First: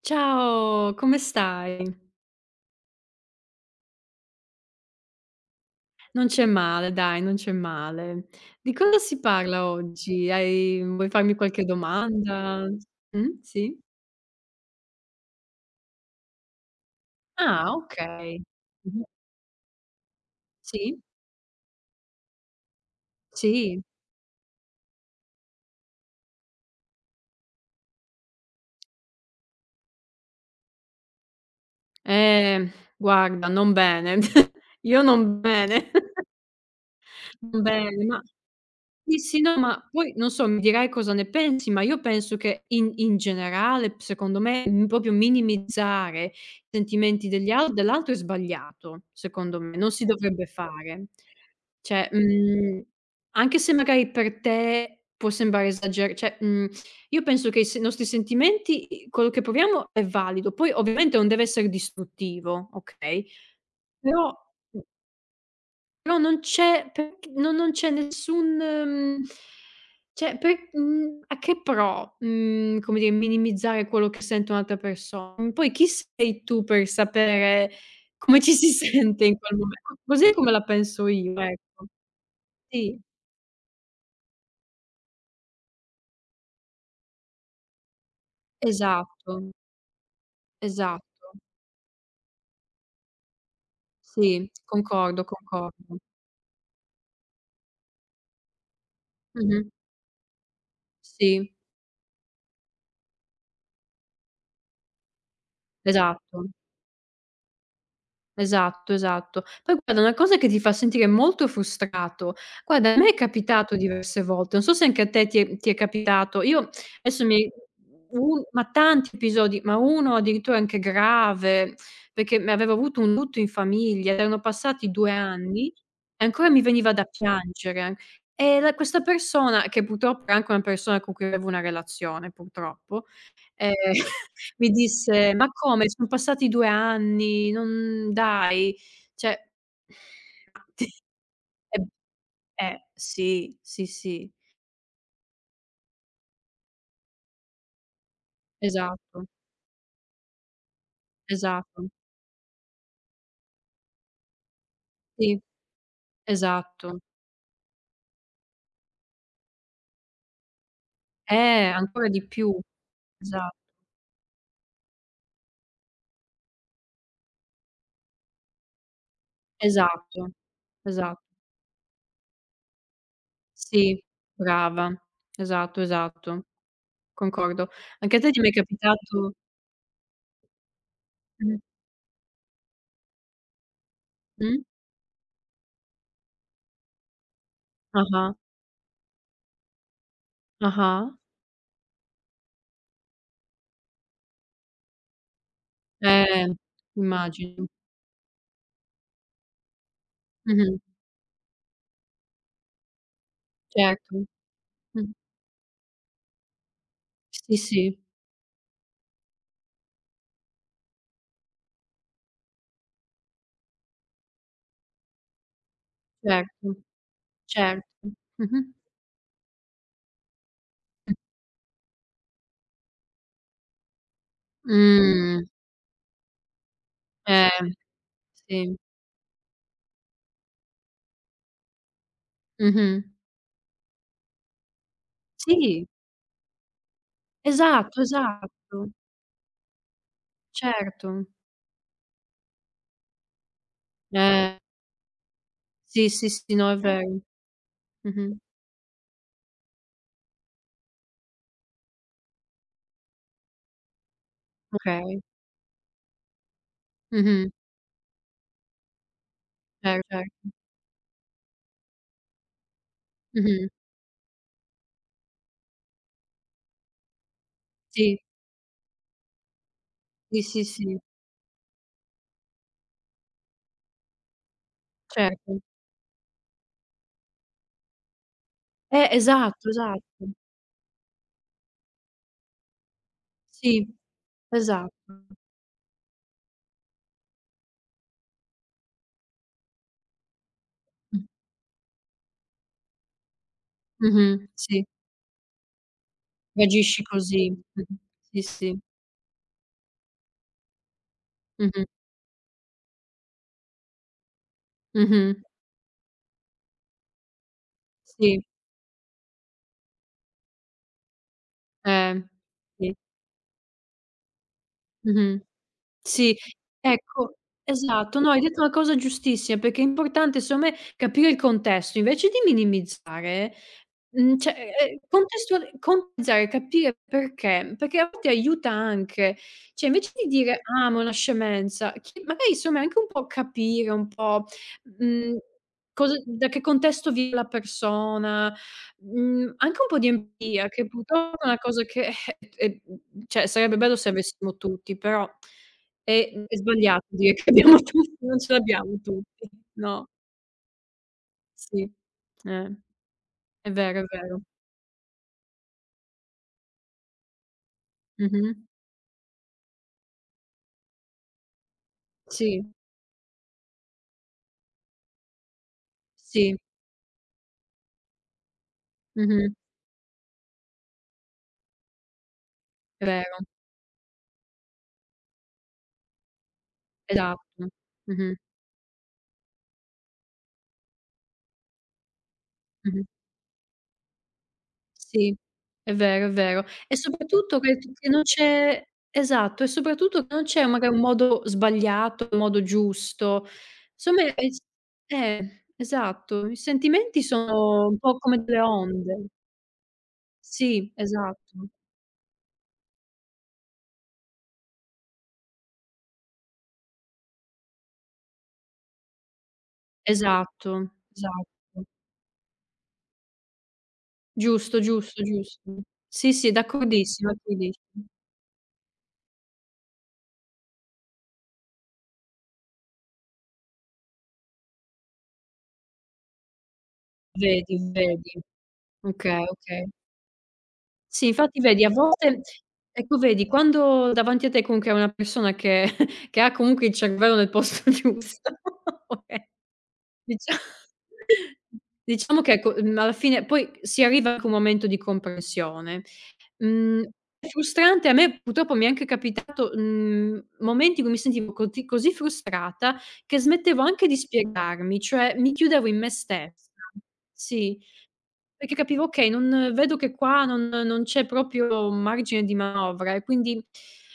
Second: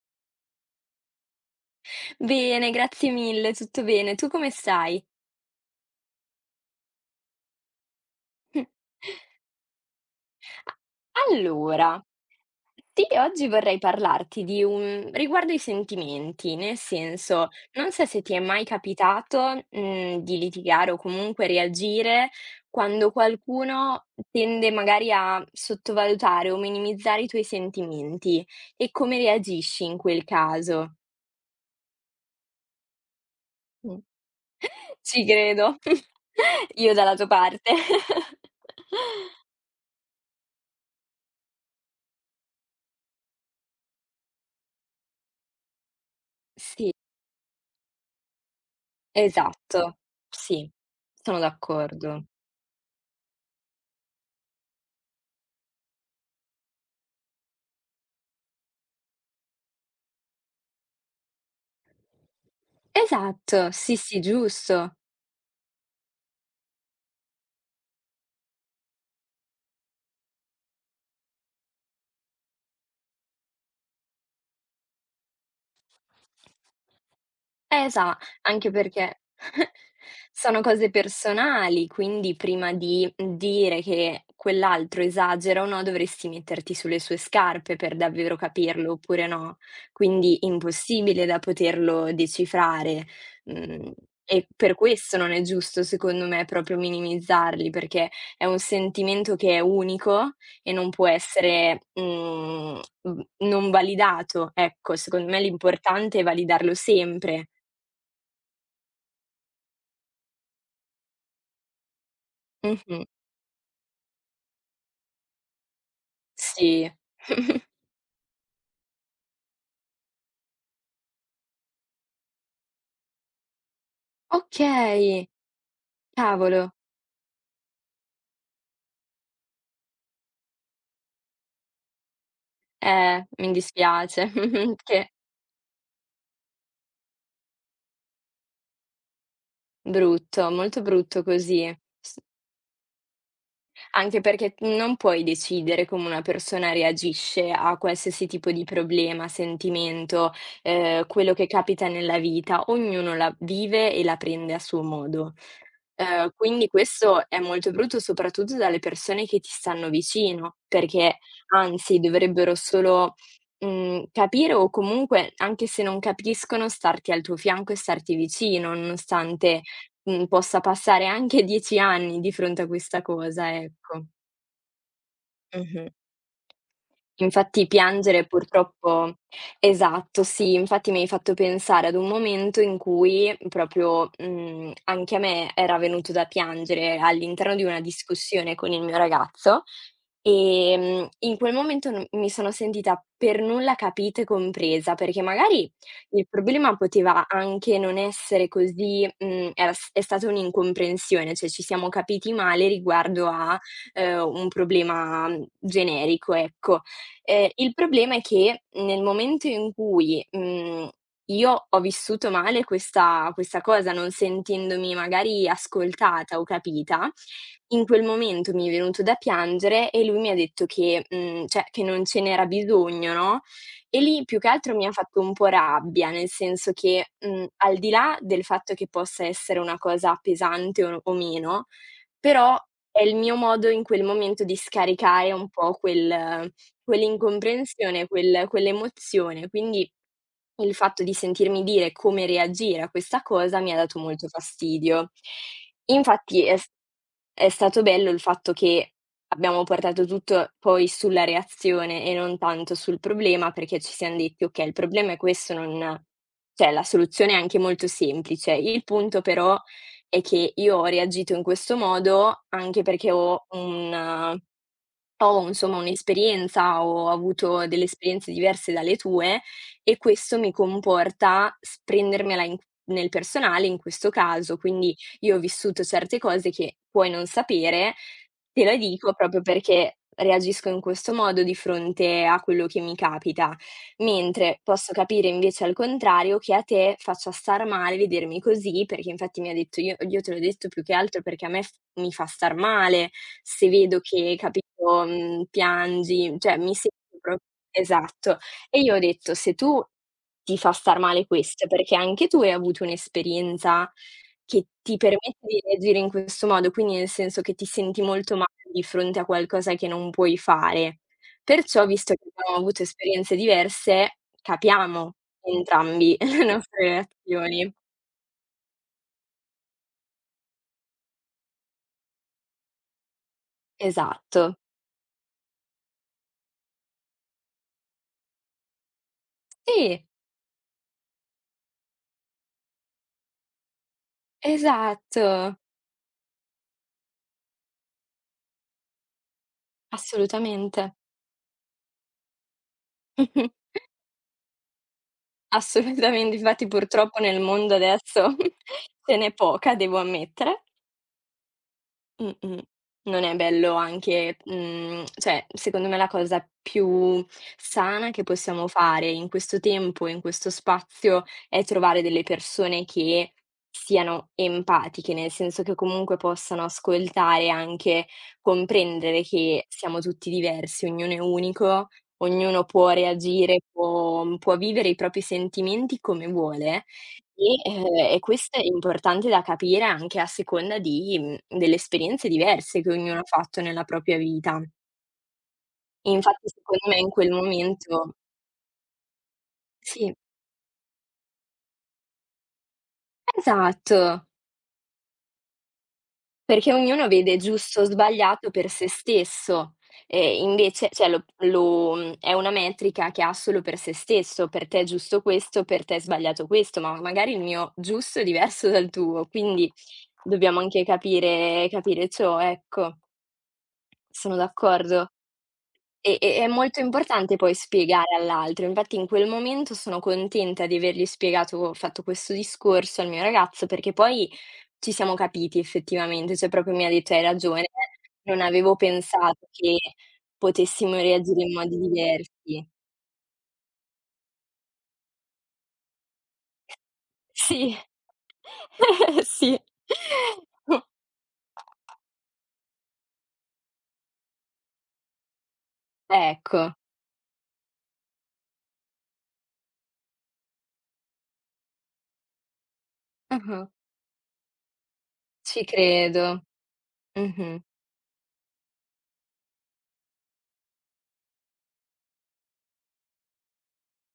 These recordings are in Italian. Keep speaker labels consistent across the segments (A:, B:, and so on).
A: Ciao, come stai?
B: Bene, grazie mille, tutto bene. Tu come stai?
A: Non c'è male, dai, non c'è male. Di cosa si parla oggi? Hai vuoi farmi qualche
B: Allora,
A: domanda?
B: sì, oggi vorrei
A: Sì?
B: parlarti di un riguardo i sentimenti, nel senso,
A: Ah,
B: non so se ti è
A: okay.
B: mai
A: Mh-mh.
B: capitato, di litigare o
A: Sì,
B: comunque reagire quando
A: sì.
B: qualcuno tende magari a sottovalutare o minimizzare i tuoi sentimenti e come reagisci in quel caso?
A: Eh, guarda, non
B: Mh.
A: bene. Io
B: Ci
A: non
B: credo.
A: bene.
B: Io dalla tua
A: Non
B: parte.
A: bene, ma sì, sì, no, ma poi non so, mi dirai cosa ne pensi, ma io penso che in generale, p secondo me, proprio minimizzare i
B: Sì.
A: sentimenti degli al dell'altro è sbagliato, secondo me, non
B: Esatto,
A: si dovrebbe
B: sì,
A: fare.
B: sono
A: Cioè,
B: d'accordo.
A: anche se magari per te può sembrare esager cioè, io penso che i se nostri sentimenti, i quello che proviamo è valido, poi ovviamente non deve essere distruttivo, okay,
B: Esatto, sì, sì,
A: però
B: giusto.
A: non c'è perch no, non c'è nessun, cioè, a che pro, come dire, minimizzare quello che sente un'altra persona? Mhmm, Poi chi sei tu per sapere
B: Sa,
A: come ci
B: anche
A: si
B: perché
A: sente in quel momento? Così è come
B: sono
A: la
B: cose
A: penso io,
B: personali,
A: ecco.
B: quindi prima
A: Sì,
B: di dire che quell'altro esagera o no, dovresti metterti sulle sue scarpe per davvero capirlo oppure
A: esatto,
B: no. Quindi impossibile da
A: esatto.
B: poterlo decifrare, mhmm, e
A: Sì,
B: per questo
A: concordo,
B: non è giusto
A: concordo.
B: secondo me proprio minimizzarli, perché è un sentimento che è
A: Mh-mh.
B: unico e non può
A: Sì,
B: essere, non validato, ecco. Secondo me l'importante è
A: esatto.
B: validarlo sempre.
A: Esatto, esatto. Poi guarda una cosa che ti fa sentire molto frustrato, guarda, a
B: Mh-mh.
A: me è capitato diverse volte, non so se anche a te ti è capitato. Io
B: Sì.
A: adesso mi un ma tanti episodi, ma uno addirittura anche grave, perché me avevo avuto un lutto in famiglia, erano passati 2
B: Okay,
A: anni e ancora mi
B: cavolo.
A: veniva da piangere. E la questa persona, che purtroppo era anche una persona con cui avevo una relazione, purtroppo.
B: Mi
A: Ehm,
B: dispiace.
A: Mi
B: Che
A: disse: "Ma come? Son passati 2 anni, non dai, cioè".
B: brutto, molto brutto così.
A: Eh,
B: S
A: sì, sì,
B: anche
A: sì,
B: perché non puoi decidere come una persona reagisce a qualsiasi tipo di
A: esatto,
B: problema, sentimento, quello che capita
A: esatto,
B: nella vita. Ognuno la vive e la prende a suo modo.
A: sì,
B: Quindi
A: esatto.
B: questo è molto brutto, soprattutto dalle persone che ti stanno vicino, perché
A: Eh,
B: anzi
A: ancora di
B: dovrebbero
A: più.
B: solo,
A: Esa
B: capire o comunque, anche se non capiscono, starti al tuo fianco e starti vicino, nonostante,
A: esatto,
B: possa passare
A: esatto.
B: anche 10 anni di fronte a questa cosa,
A: Sì,
B: ecco.
A: brava. Esatto,
B: Mh-mh.
A: esatto,
B: Infatti
A: concordo. Anche a
B: piangere
A: te ti è mai
B: purtroppo
A: capitato?
B: esatto, sì, infatti mi hai fatto
A: Mh,
B: pensare ad un momento in cui proprio,
A: mh?
B: anche a me era venuto da piangere all'interno di una
A: Ah-ah,
B: discussione con il mio ragazzo.
A: ah-ah.
B: In quel momento non mi sono sentita per nulla capita e compresa, perché magari il
A: Eh,
B: problema poteva
A: immagino.
B: anche non essere così era s è stata
A: Mh-mh,
B: un'incomprensione, cioè ci siamo capiti male riguardo a,
A: certo.
B: un
A: Mh.
B: problema, generico, ecco.
A: Sì,
B: Il
A: sì,
B: problema è che nel momento in cui, mhmm io ho vissuto male questa cosa, non sentendomi magari ascoltata o
A: certo,
B: capita. In quel
A: certo.
B: momento mi è
A: Mh-mh.
B: venuto da piangere e lui mi ha detto che cioè che non ce n'era bisogno, no, e lì più che altro mi ha fatto un po'
A: Mh.
B: rabbia, nel senso che,
A: Eh,
B: al di là del fatto
A: sì.
B: che possa essere una cosa pesante o meno, però è
A: Mh-mh.
B: il mio modo in quel momento di scaricare un po'
A: Sì,
B: quel
A: esatto,
B: quell'incomprensione,
A: esatto,
B: quell'emozione, quindi il fatto di
A: certo.
B: sentirmi dire come reagire a questa cosa mi ha dato molto
A: Eh,
B: fastidio.
A: sì, sì,
B: Infatti
A: sì, no, è vero.
B: è stato bello il
A: Mh-mh.
B: fatto che abbiamo portato tutto poi sulla reazione e non tanto sul problema, perché ci siam detti: "Okay, il problema è
A: Okay.
B: questo, non cioè la soluzione è
A: Mh-mh.
B: anche molto semplice. Il punto però è
A: Certo.
B: che io ho reagito in questo modo anche perché ho
A: Mh-mh.
B: un". Ho insomma un'esperienza, o ho avuto delle
A: Sì,
B: esperienze diverse dalle tue, e questo
A: sì,
B: mi
A: sì, sì,
B: comporta s prendermela in nel personale in questo caso, quindi io ho
A: certo.
B: vissuto certe cose che puoi non sapere, te la dico proprio
A: Esatto,
B: perché
A: esatto.
B: reagisco in questo modo di fronte a quello che mi capita.
A: Sì,
B: Mentre posso
A: esatto.
B: capire invece al contrario che a te faccia star male vedermi così, perché infatti mi ha detto io te l'ho detto più che
A: Mh.
B: altro perché a me f mi fa star male se vedo
A: Mh-mh.
B: che,
A: Sì,
B: capito, piangi, cioè mi
A: reagisci
B: sento pro
A: così. Mh-mh.
B: esatto.
A: Sì, sì.
B: E io ho detto: "Se tu ti fa star male questo, è
A: Mh-mh.
B: perché anche tu hai avuto un'esperienza che ti
A: Mh-mh.
B: permette di reagire in questo modo, quindi nel senso che ti senti molto
A: Sì.
B: male di fronte a qualcosa che non puoi fare". Perciò, visto
A: Eh,
B: che abbiamo avuto
A: sì.
B: esperienze diverse, capiamo
A: Mh-mh.
B: entrambi
A: Sì,
B: le nostre
A: ecco,
B: reazioni.
A: esatto. No, hai detto una cosa giustissima, perché è importante, secondo me, capire il contesto, invece di minimizzare. Cioè,
B: Esatto.
A: contestualizzare, capire perché, perché a volte aiuta anche. Cioè,
B: Sì,
A: invece di dire: "Ah, ma è una scemenza", chi magari insomma anche un po' capire un po',
B: esatto,
A: mhmm, cosa da che contesto vive la persona, anche un po' di empatia,
B: assolutamente.
A: che purtroppo è una cosa che, cioè
B: Mh-mh.
A: sarebbe bello se avessimo tutti, però
B: Assolutamente.
A: è
B: Infatti
A: sbagliato
B: purtroppo
A: dire
B: nel
A: che
B: mondo
A: abbiamo tutti,
B: adesso
A: non ce l'abbiamo
B: ce n'è
A: tutti.
B: poca, devo
A: No,
B: ammettere.
A: sì.
B: Mh-mh.
A: Eh,
B: Non è
A: è
B: bello
A: vero, è
B: anche
A: vero.
B: cioè, secondo me la cosa più sana che
A: Mh-mh.
B: possiamo fare in questo tempo, in questo spazio, è trovare delle
A: Sì,
B: persone che siano empatiche, nel senso che comunque
A: sì,
B: possano ascoltare, anche comprendere
A: mh-mh,
B: che siamo tutti diversi, ognuno è unico, ognuno può
A: è vero,
B: reagire, può vivere i propri sentimenti come vuole
A: esatto.
B: sì, e
A: Mh-mh,
B: questo è importante da capire anche a seconda di delle esperienze diverse che
A: mh-mh.
B: ognuno ha fatto nella propria vita.
A: Sì, è vero, è
B: Infatti
A: vero.
B: secondo
A: E
B: me in quel
A: soprattutto che
B: momento
A: non c'è, esatto, e
B: sì,
A: soprattutto che non c'è magari un modo sbagliato, un modo giusto. Insomma
B: esatto,
A: è s esatto, i
B: perché ognuno
A: sentimenti
B: vede giusto o
A: sono un po' come
B: sbagliato
A: delle
B: per se
A: onde.
B: stesso, e invece
A: Sì,
B: cioè lo
A: esatto,
B: lo è una metrica che ha solo per se stesso, per te è giusto questo, per te è sbagliato questo, ma magari il mio giusto è diverso dal tuo, quindi dobbiamo anche
A: esatto, esatto.
B: capire ciò, ecco. Sono
A: Giusto,
B: d'accordo.
A: giusto, giusto. Sì,
B: È
A: sì,
B: molto
A: d'accordissimo,
B: importante poi
A: d'accordissimo.
B: spiegare all'altro. Infatti in quel momento sono contenta di avergli spiegato fatto questo discorso al mio ragazzo, perché poi ci siamo capiti effettivamente, cioè proprio mi ha detto: "Hai ragione,
A: Vedi,
B: non
A: vedi.
B: avevo
A: Okay,
B: pensato che
A: okay.
B: potessimo
A: Sì,
B: reagire in
A: infatti
B: modi
A: vedi a volte,
B: diversi".
A: ecco vedi, quando davanti a te comunque hai una persona che che ha comunque il cervello nel
B: Sì.
A: posto giusto, okay,
B: Sì.
A: dicia diciamo che ecco, alla fine poi si arriva anche a un momento di comprensione.
B: Ecco.
A: Mhmm, è frustrante, a me purtroppo mi è anche capitato, momenti in cui mi sentivo coti così frustrata che
B: Mh-mh.
A: smettevo anche di spiegarmi, cioè mi
B: Ci
A: chiudevo in me
B: credo.
A: stessa.
B: Mh-mh.
A: Sì. Perché capivo: okay, non vedo, che qua non c'è proprio margine di manovra e quindi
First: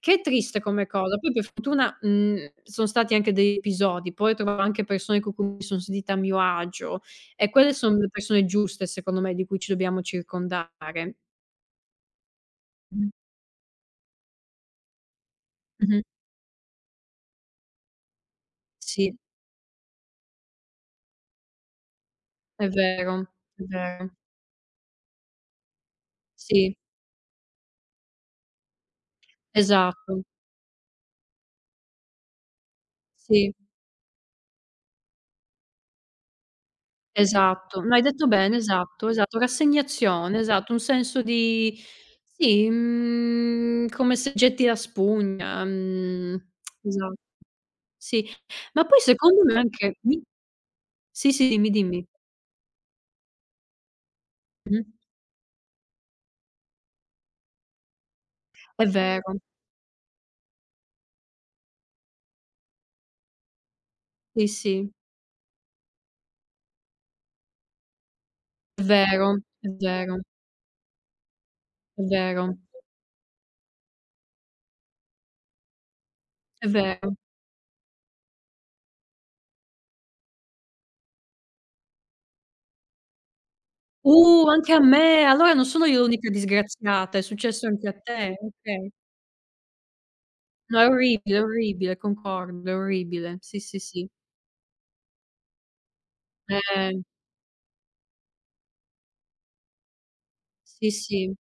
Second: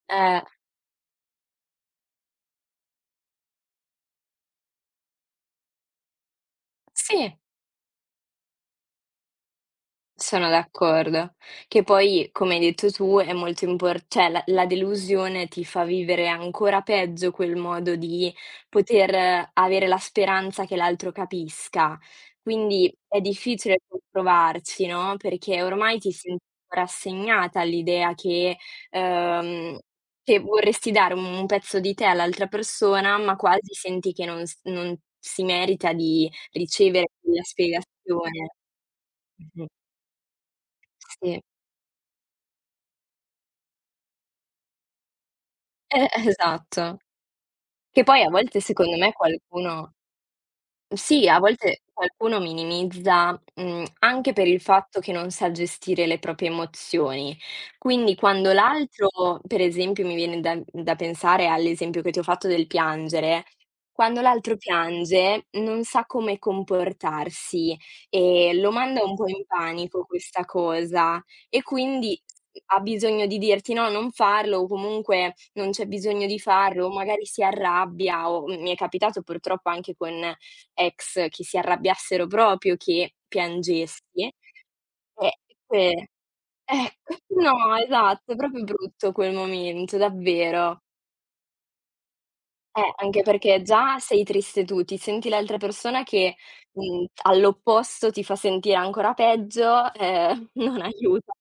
A: che è
B: Eh,
A: triste come cosa. Poi per fortuna, son stati anche degli episodi, poi ho trovato anche persone con cui mi son sentita a mio agio
B: sì.
A: e quelle son le persone giuste secondo me di cui ci dobbiamo
B: Sono
A: circondare.
B: d'accordo. Che poi, come hai detto
A: Mh.
B: tu, è molto impor cioè la delusione ti fa
A: Mh-mh.
B: vivere ancora peggio quel modo di
A: Sì,
B: poter avere la speranza che l'altro capisca.
A: è
B: Quindi è
A: vero, è
B: difficile
A: vero.
B: provarci, no, perché ormai ti senti
A: Sì,
B: rassegnata all'idea ehm,
A: esatto.
B: che vorresti dare un pezzo di te all'altra persona, ma
A: Sì.
B: quasi senti che non si merita di ricevere quella
A: Esatto, no, hai detto
B: spiegazione.
A: bene, esatto, esatto,
B: Mh-mh.
A: rassegnazione, esatto, un senso
B: Sì.
A: di sì, come se getti la spugna,
B: Esatto.
A: esa
B: Che poi
A: sì.
B: a volte
A: Ma
B: secondo
A: poi
B: me
A: secondo me
B: qualcuno
A: anche mi
B: sì,
A: sì,
B: a
A: sì, dimmi,
B: volte
A: dimmi.
B: qualcuno minimizza, anche per il
A: Mh-mh.
B: fatto che non sa gestire le proprie emozioni. Quindi quando
A: È
B: l'altro
A: vero,
B: per esempio mi viene da pensare all'esempio che ti ho fatto del piangere, quando
A: sì,
B: l'altro
A: sì,
B: piange non sa come comportarsi e lo
A: è
B: manda un po'
A: vero,
B: in
A: è
B: panico
A: vero,
B: questa cosa e
A: è
B: quindi
A: vero,
B: ha bisogno di dirti: "No, non farlo" o comunque: "Non c'è bisogno di
A: è
B: farlo", o
A: vero.
B: magari si arrabbia o mi è capitato purtroppo anche con ex che si arrabbiassero proprio, che piangessi.
A: Anche a me!
B: E
A: Allora non sono io
B: que
A: l'unica
B: ecco,
A: disgraziata, è successo
B: no,
A: anche a
B: esatto,
A: te,
B: proprio
A: okay.
B: brutto quel momento,
A: No,
B: davvero.
A: è orribile, concordo, è
B: Anche
A: orribile.
B: perché
A: Sì, sì,
B: già
A: sì.
B: sei triste tu, ti senti l'altra persona che,
A: Eh.
B: all'opposto ti fa sentire ancora peggio, non
A: Sì,
B: aiuta.
A: sì.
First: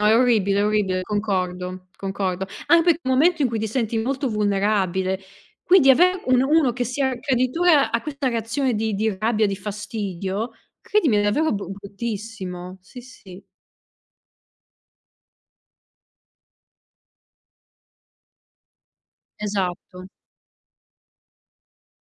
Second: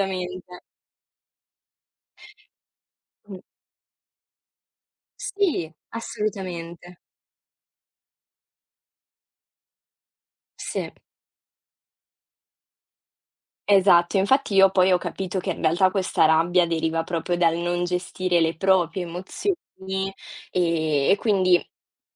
A: No, è orribile, concordo, concordo. Anche perché è un
B: Mh.
A: momento in cui ti senti molto vulnerabile,
B: Sì,
A: quindi avere un uno che
B: assolutamente.
A: sia che addirittura ha questa reazione di rabbia, di fastidio,
B: Sì.
A: credimi, è davvero bruttissimo. Sì, sì,
B: Esatto, infatti io poi ho capito che in realtà questa rabbia deriva proprio dal non gestire le proprie
A: esatto.
B: emozioni, e quindi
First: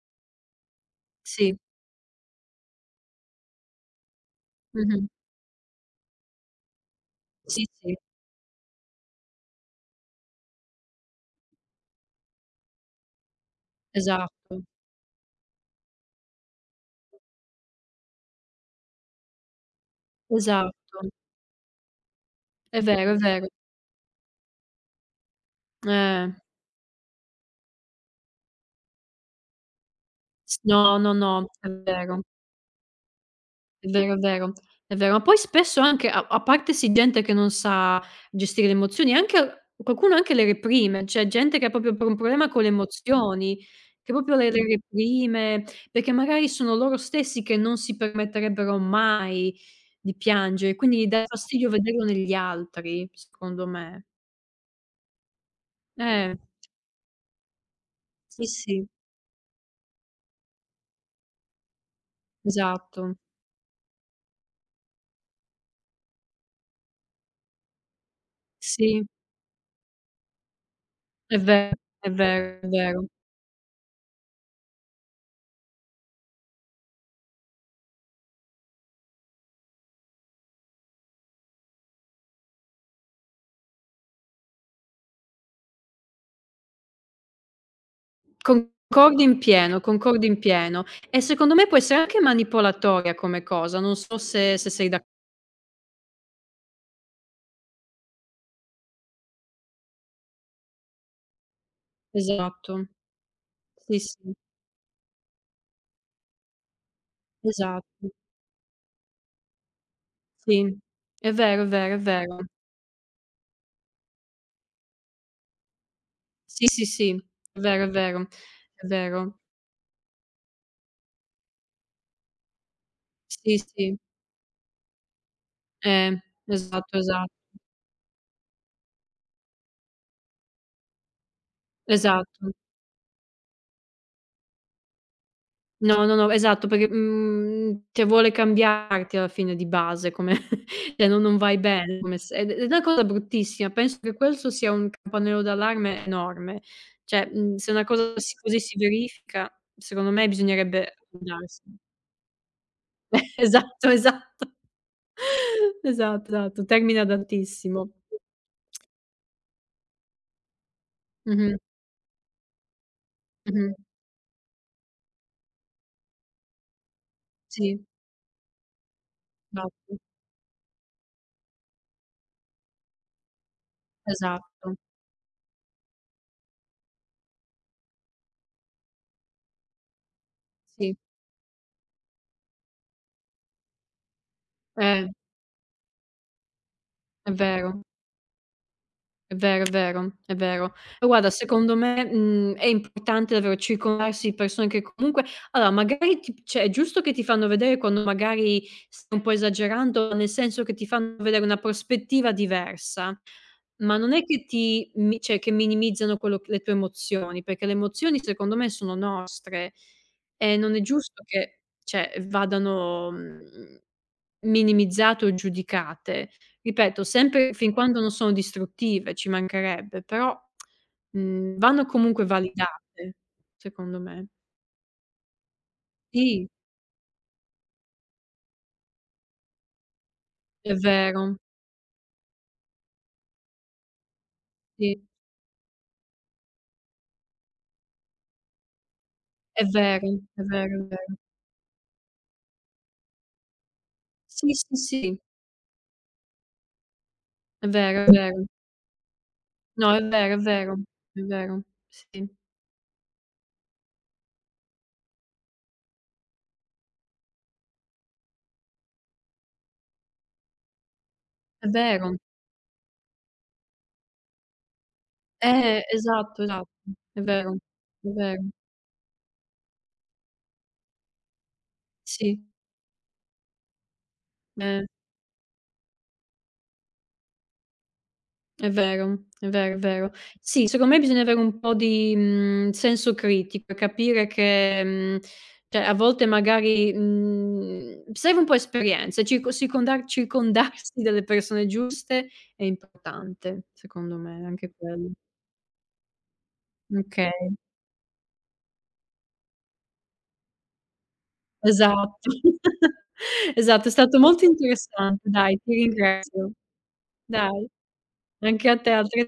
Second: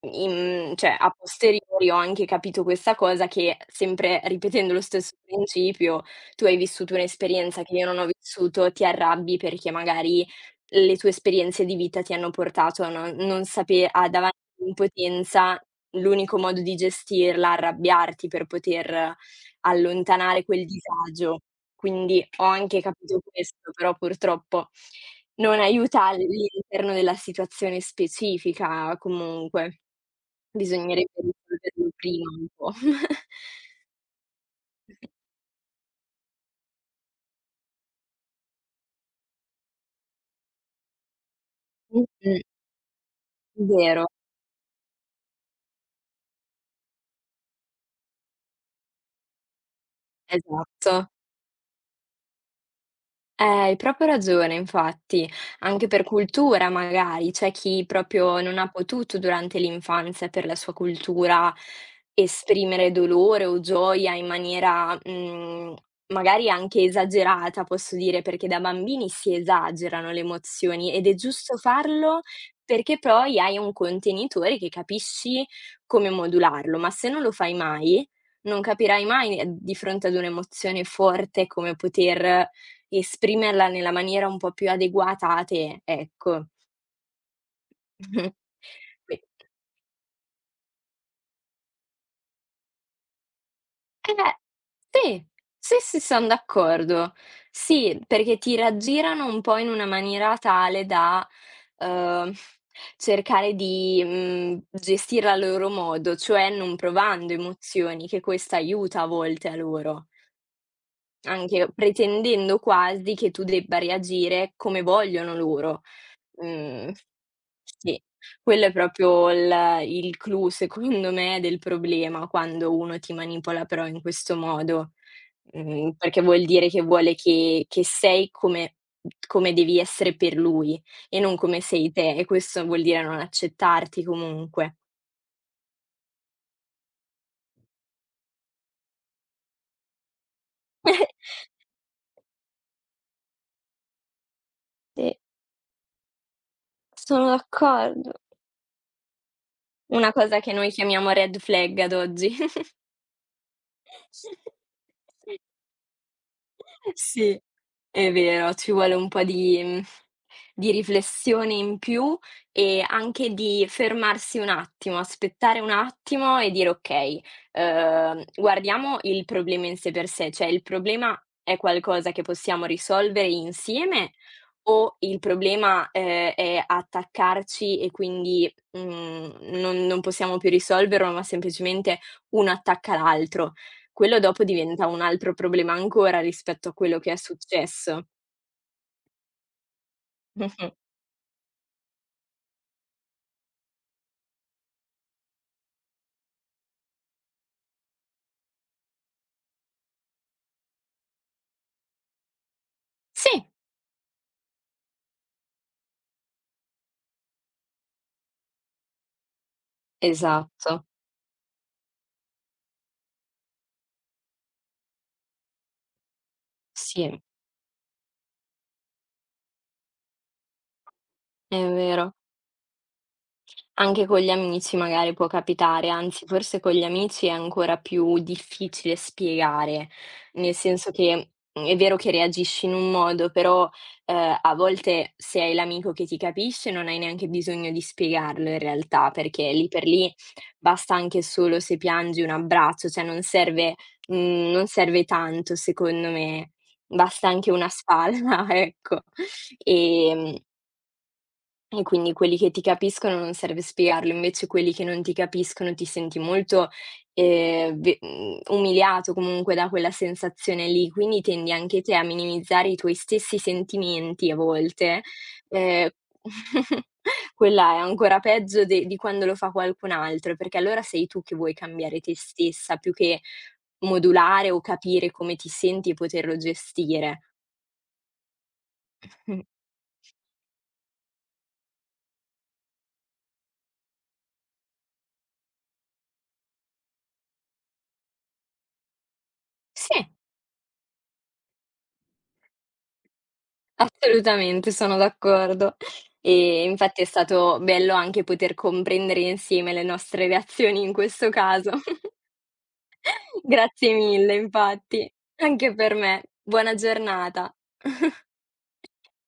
B: in cioè a
A: Sì.
B: posteriori ho anche capito questa cosa che, sempre ripetendo lo
A: Mh-mh.
B: stesso principio, tu hai vissuto un'esperienza
A: Sì,
B: che io
A: sì,
B: non ho vissuto, ti arrabbi perché magari le tue esperienze di vita ti hanno portato a non sape a davanti
A: esatto,
B: all'impotenza, l'unico modo di gestirla, arrabbiarti per poter allontanare quel
A: esatto.
B: disagio. Quindi ho anche
A: È vero, è
B: capito
A: vero.
B: questo, però purtroppo non aiuta
A: Eh.
B: l'interno della situazione specifica comunque.
A: S no,
B: Bisognerebbe
A: no, no, è
B: risolverlo
A: vero.
B: prima un po'.
A: È vero, è vero, è vero. Ma poi spesso anche a parte, sì, gente che non sa gestire le emozioni, anche qualcuno anche le reprime, cioè gente che ha proprio pro un
B: Mh-mh,
A: problema con le emozioni,
B: vero,
A: che proprio le reprime, perché magari sono loro stessi che non si permetterebbero mai di piangere, quindi
B: esatto.
A: dà fastidio vederlo negli altri, secondo
B: Hai
A: me.
B: proprio ragione infatti, anche per
A: Eh,
B: cultura magari, c'è chi proprio
A: sì,
B: non ha
A: sì,
B: potuto durante l'infanzia, per la sua cultura, esprimere
A: esatto.
B: dolore o gioia in maniera, magari anche esagerata, posso dire, perché da
A: Sì,
B: bambini si esagerano le emozioni ed è
A: è
B: giusto
A: vero, è
B: farlo,
A: vero, è
B: perché
A: vero.
B: poi hai un contenitore che capisci come modularlo, ma se non lo fai mai, non capirai mai, di fronte ad un'emozione forte come poter esprimerla nella maniera un po' più adeguata a te, ecco. Mh-mh. Qui
A: Concordo in pieno, concordo in pieno. E secondo me può essere anche manipolatoria come cosa, non so
B: eh,
A: se sei d'ac
B: sì, sì, sì, son d'accordo. Sì, perché ti raggirano un po' in una maniera tale da, uhm,
A: esatto.
B: cercare
A: Sì,
B: di,
A: sì,
B: gestirla a loro modo, cioè non provando emozioni,
A: esatto.
B: che questo aiuta a volte a loro,
A: Sì, è vero,
B: anche
A: è vero, è vero.
B: pretendendo quasi che tu debba reagire come vogliono loro.
A: Sì, sì,
B: Mhmm,
A: sì, è vero, è
B: sì,
A: vero,
B: quello è
A: è
B: proprio
A: vero.
B: il clou secondo me del problema, quando uno ti
A: Sì,
B: manipola però
A: sì,
B: in questo modo,
A: eh,
B: perché vuol dire che
A: esatto,
B: vuole che sei come come devi essere per lui e non come sei te, e
A: esatto.
B: questo vuol dire non accettarti comunque.
A: No, no, no, esatto, perché, cioè vuole cambiarti alla fine di base come cioè non vai bene come se ed è una cosa bruttissima. Penso che questo sia un
B: Sì,
A: campanello d'allarme enorme.
B: sono
A: Cioè, se una
B: d'accordo.
A: cosa così si verifica,
B: Una
A: secondo me
B: cosa che noi
A: bisognerebbe
B: chiamiamo red
A: andarsene.
B: flag ad oggi.
A: Esatto, esatto. Esatto, esatto, termine
B: Sì.
A: adattissimo.
B: È vero, ci vuole un po' di di riflessione
A: Mh-mh,
B: in più e anche di
A: mh-mh.
B: fermarsi un attimo, aspettare un attimo e dire: "Okay,
A: Sì,
B: guardiamo il problema in sé
A: esatto,
B: per sé." Cioè, il problema è qualcosa che possiamo risolvere insieme
A: esatto.
B: o il problema, è attaccarci e quindi, non possiamo più
A: Sì,
B: risolverlo, ma semplicemente uno attacca l'altro? Quello dopo diventa un
A: eh,
B: altro problema ancora rispetto a quello che è
A: è vero.
B: successo.
A: È vero, è vero, è
B: Mh-mh.
A: vero. Ma guarda, secondo me, è importante davvero circondarsi di persone che comunque allora magari ti cioè è giusto che ti fanno vedere quando magari stai un po' esagerando, nel senso che ti fanno vedere una prospettiva diversa.
B: Sì,
A: Ma non è che ti mi cioè che minimizzano quello che le tue emozioni, perché le emozioni secondo me sono nostre e non è
B: esatto.
A: giusto che, cioè, vadano, minimizzate o giudicate. Ripeto,
B: Sì,
A: sempre fin quando non sono distruttive, ci mancherebbe, però,
B: è
A: vanno
B: vero.
A: comunque validate, secondo
B: Anche con
A: me.
B: gli amici magari può capitare, anzi
A: Sì,
B: forse con gli amici è ancora più difficile spiegare, nel
A: è
B: senso che,
A: vero,
B: è vero che reagisci in un modo, però, a
A: sì,
B: volte se hai l'amico che ti capisce non hai neanche bisogno di spiegarlo in realtà, perché
A: è
B: lì per
A: vero,
B: lì
A: è vero, è
B: basta
A: vero.
B: anche solo se piangi un abbraccio, cioè non serve
A: Sì,
B: non
A: sì,
B: serve
A: sì,
B: tanto secondo me, basta anche una
A: è vero, è vero.
B: spalla, ecco.
A: No, è vero,
B: Ehm
A: è vero, è vero,
B: e quindi
A: sì.
B: quelli che ti capiscono non serve spiegarlo, invece quelli che non ti capiscono ti senti molto, ve umiliato comunque da quella sensazione lì, quindi tendi
A: È
B: anche te a
A: vero.
B: minimizzare i tuoi stessi sentimenti a volte, ehm,
A: Esatto, esatto. È vero,
B: quella è
A: è
B: ancora
A: vero.
B: peggio de di quando lo fa qualcun altro, perché allora sei tu che vuoi cambiare te
A: Sì,
B: stessa, più che modulare o
A: eh,
B: capire come ti senti e poterlo gestire.
A: è vero, è vero, è vero. Sì, secondo me bisogna avere un po' di, senso critico e capire che, cioè a volte magari, serve un po' esperienza, e
B: Sì.
A: circondarsi delle persone giuste è importante, secondo me,
B: Assolutamente,
A: anche
B: sono
A: quello.
B: d'accordo. Infatti è
A: Okay,
B: stato bello anche poter comprendere insieme le nostre reazioni in questo caso.
A: esatto. Esatto, è
B: Grazie
A: stato
B: mille
A: molto
B: infatti,
A: interessante. Dai, ti
B: anche per me.
A: ringrazio.
B: Buona giornata.
A: Dai, anche a te, altret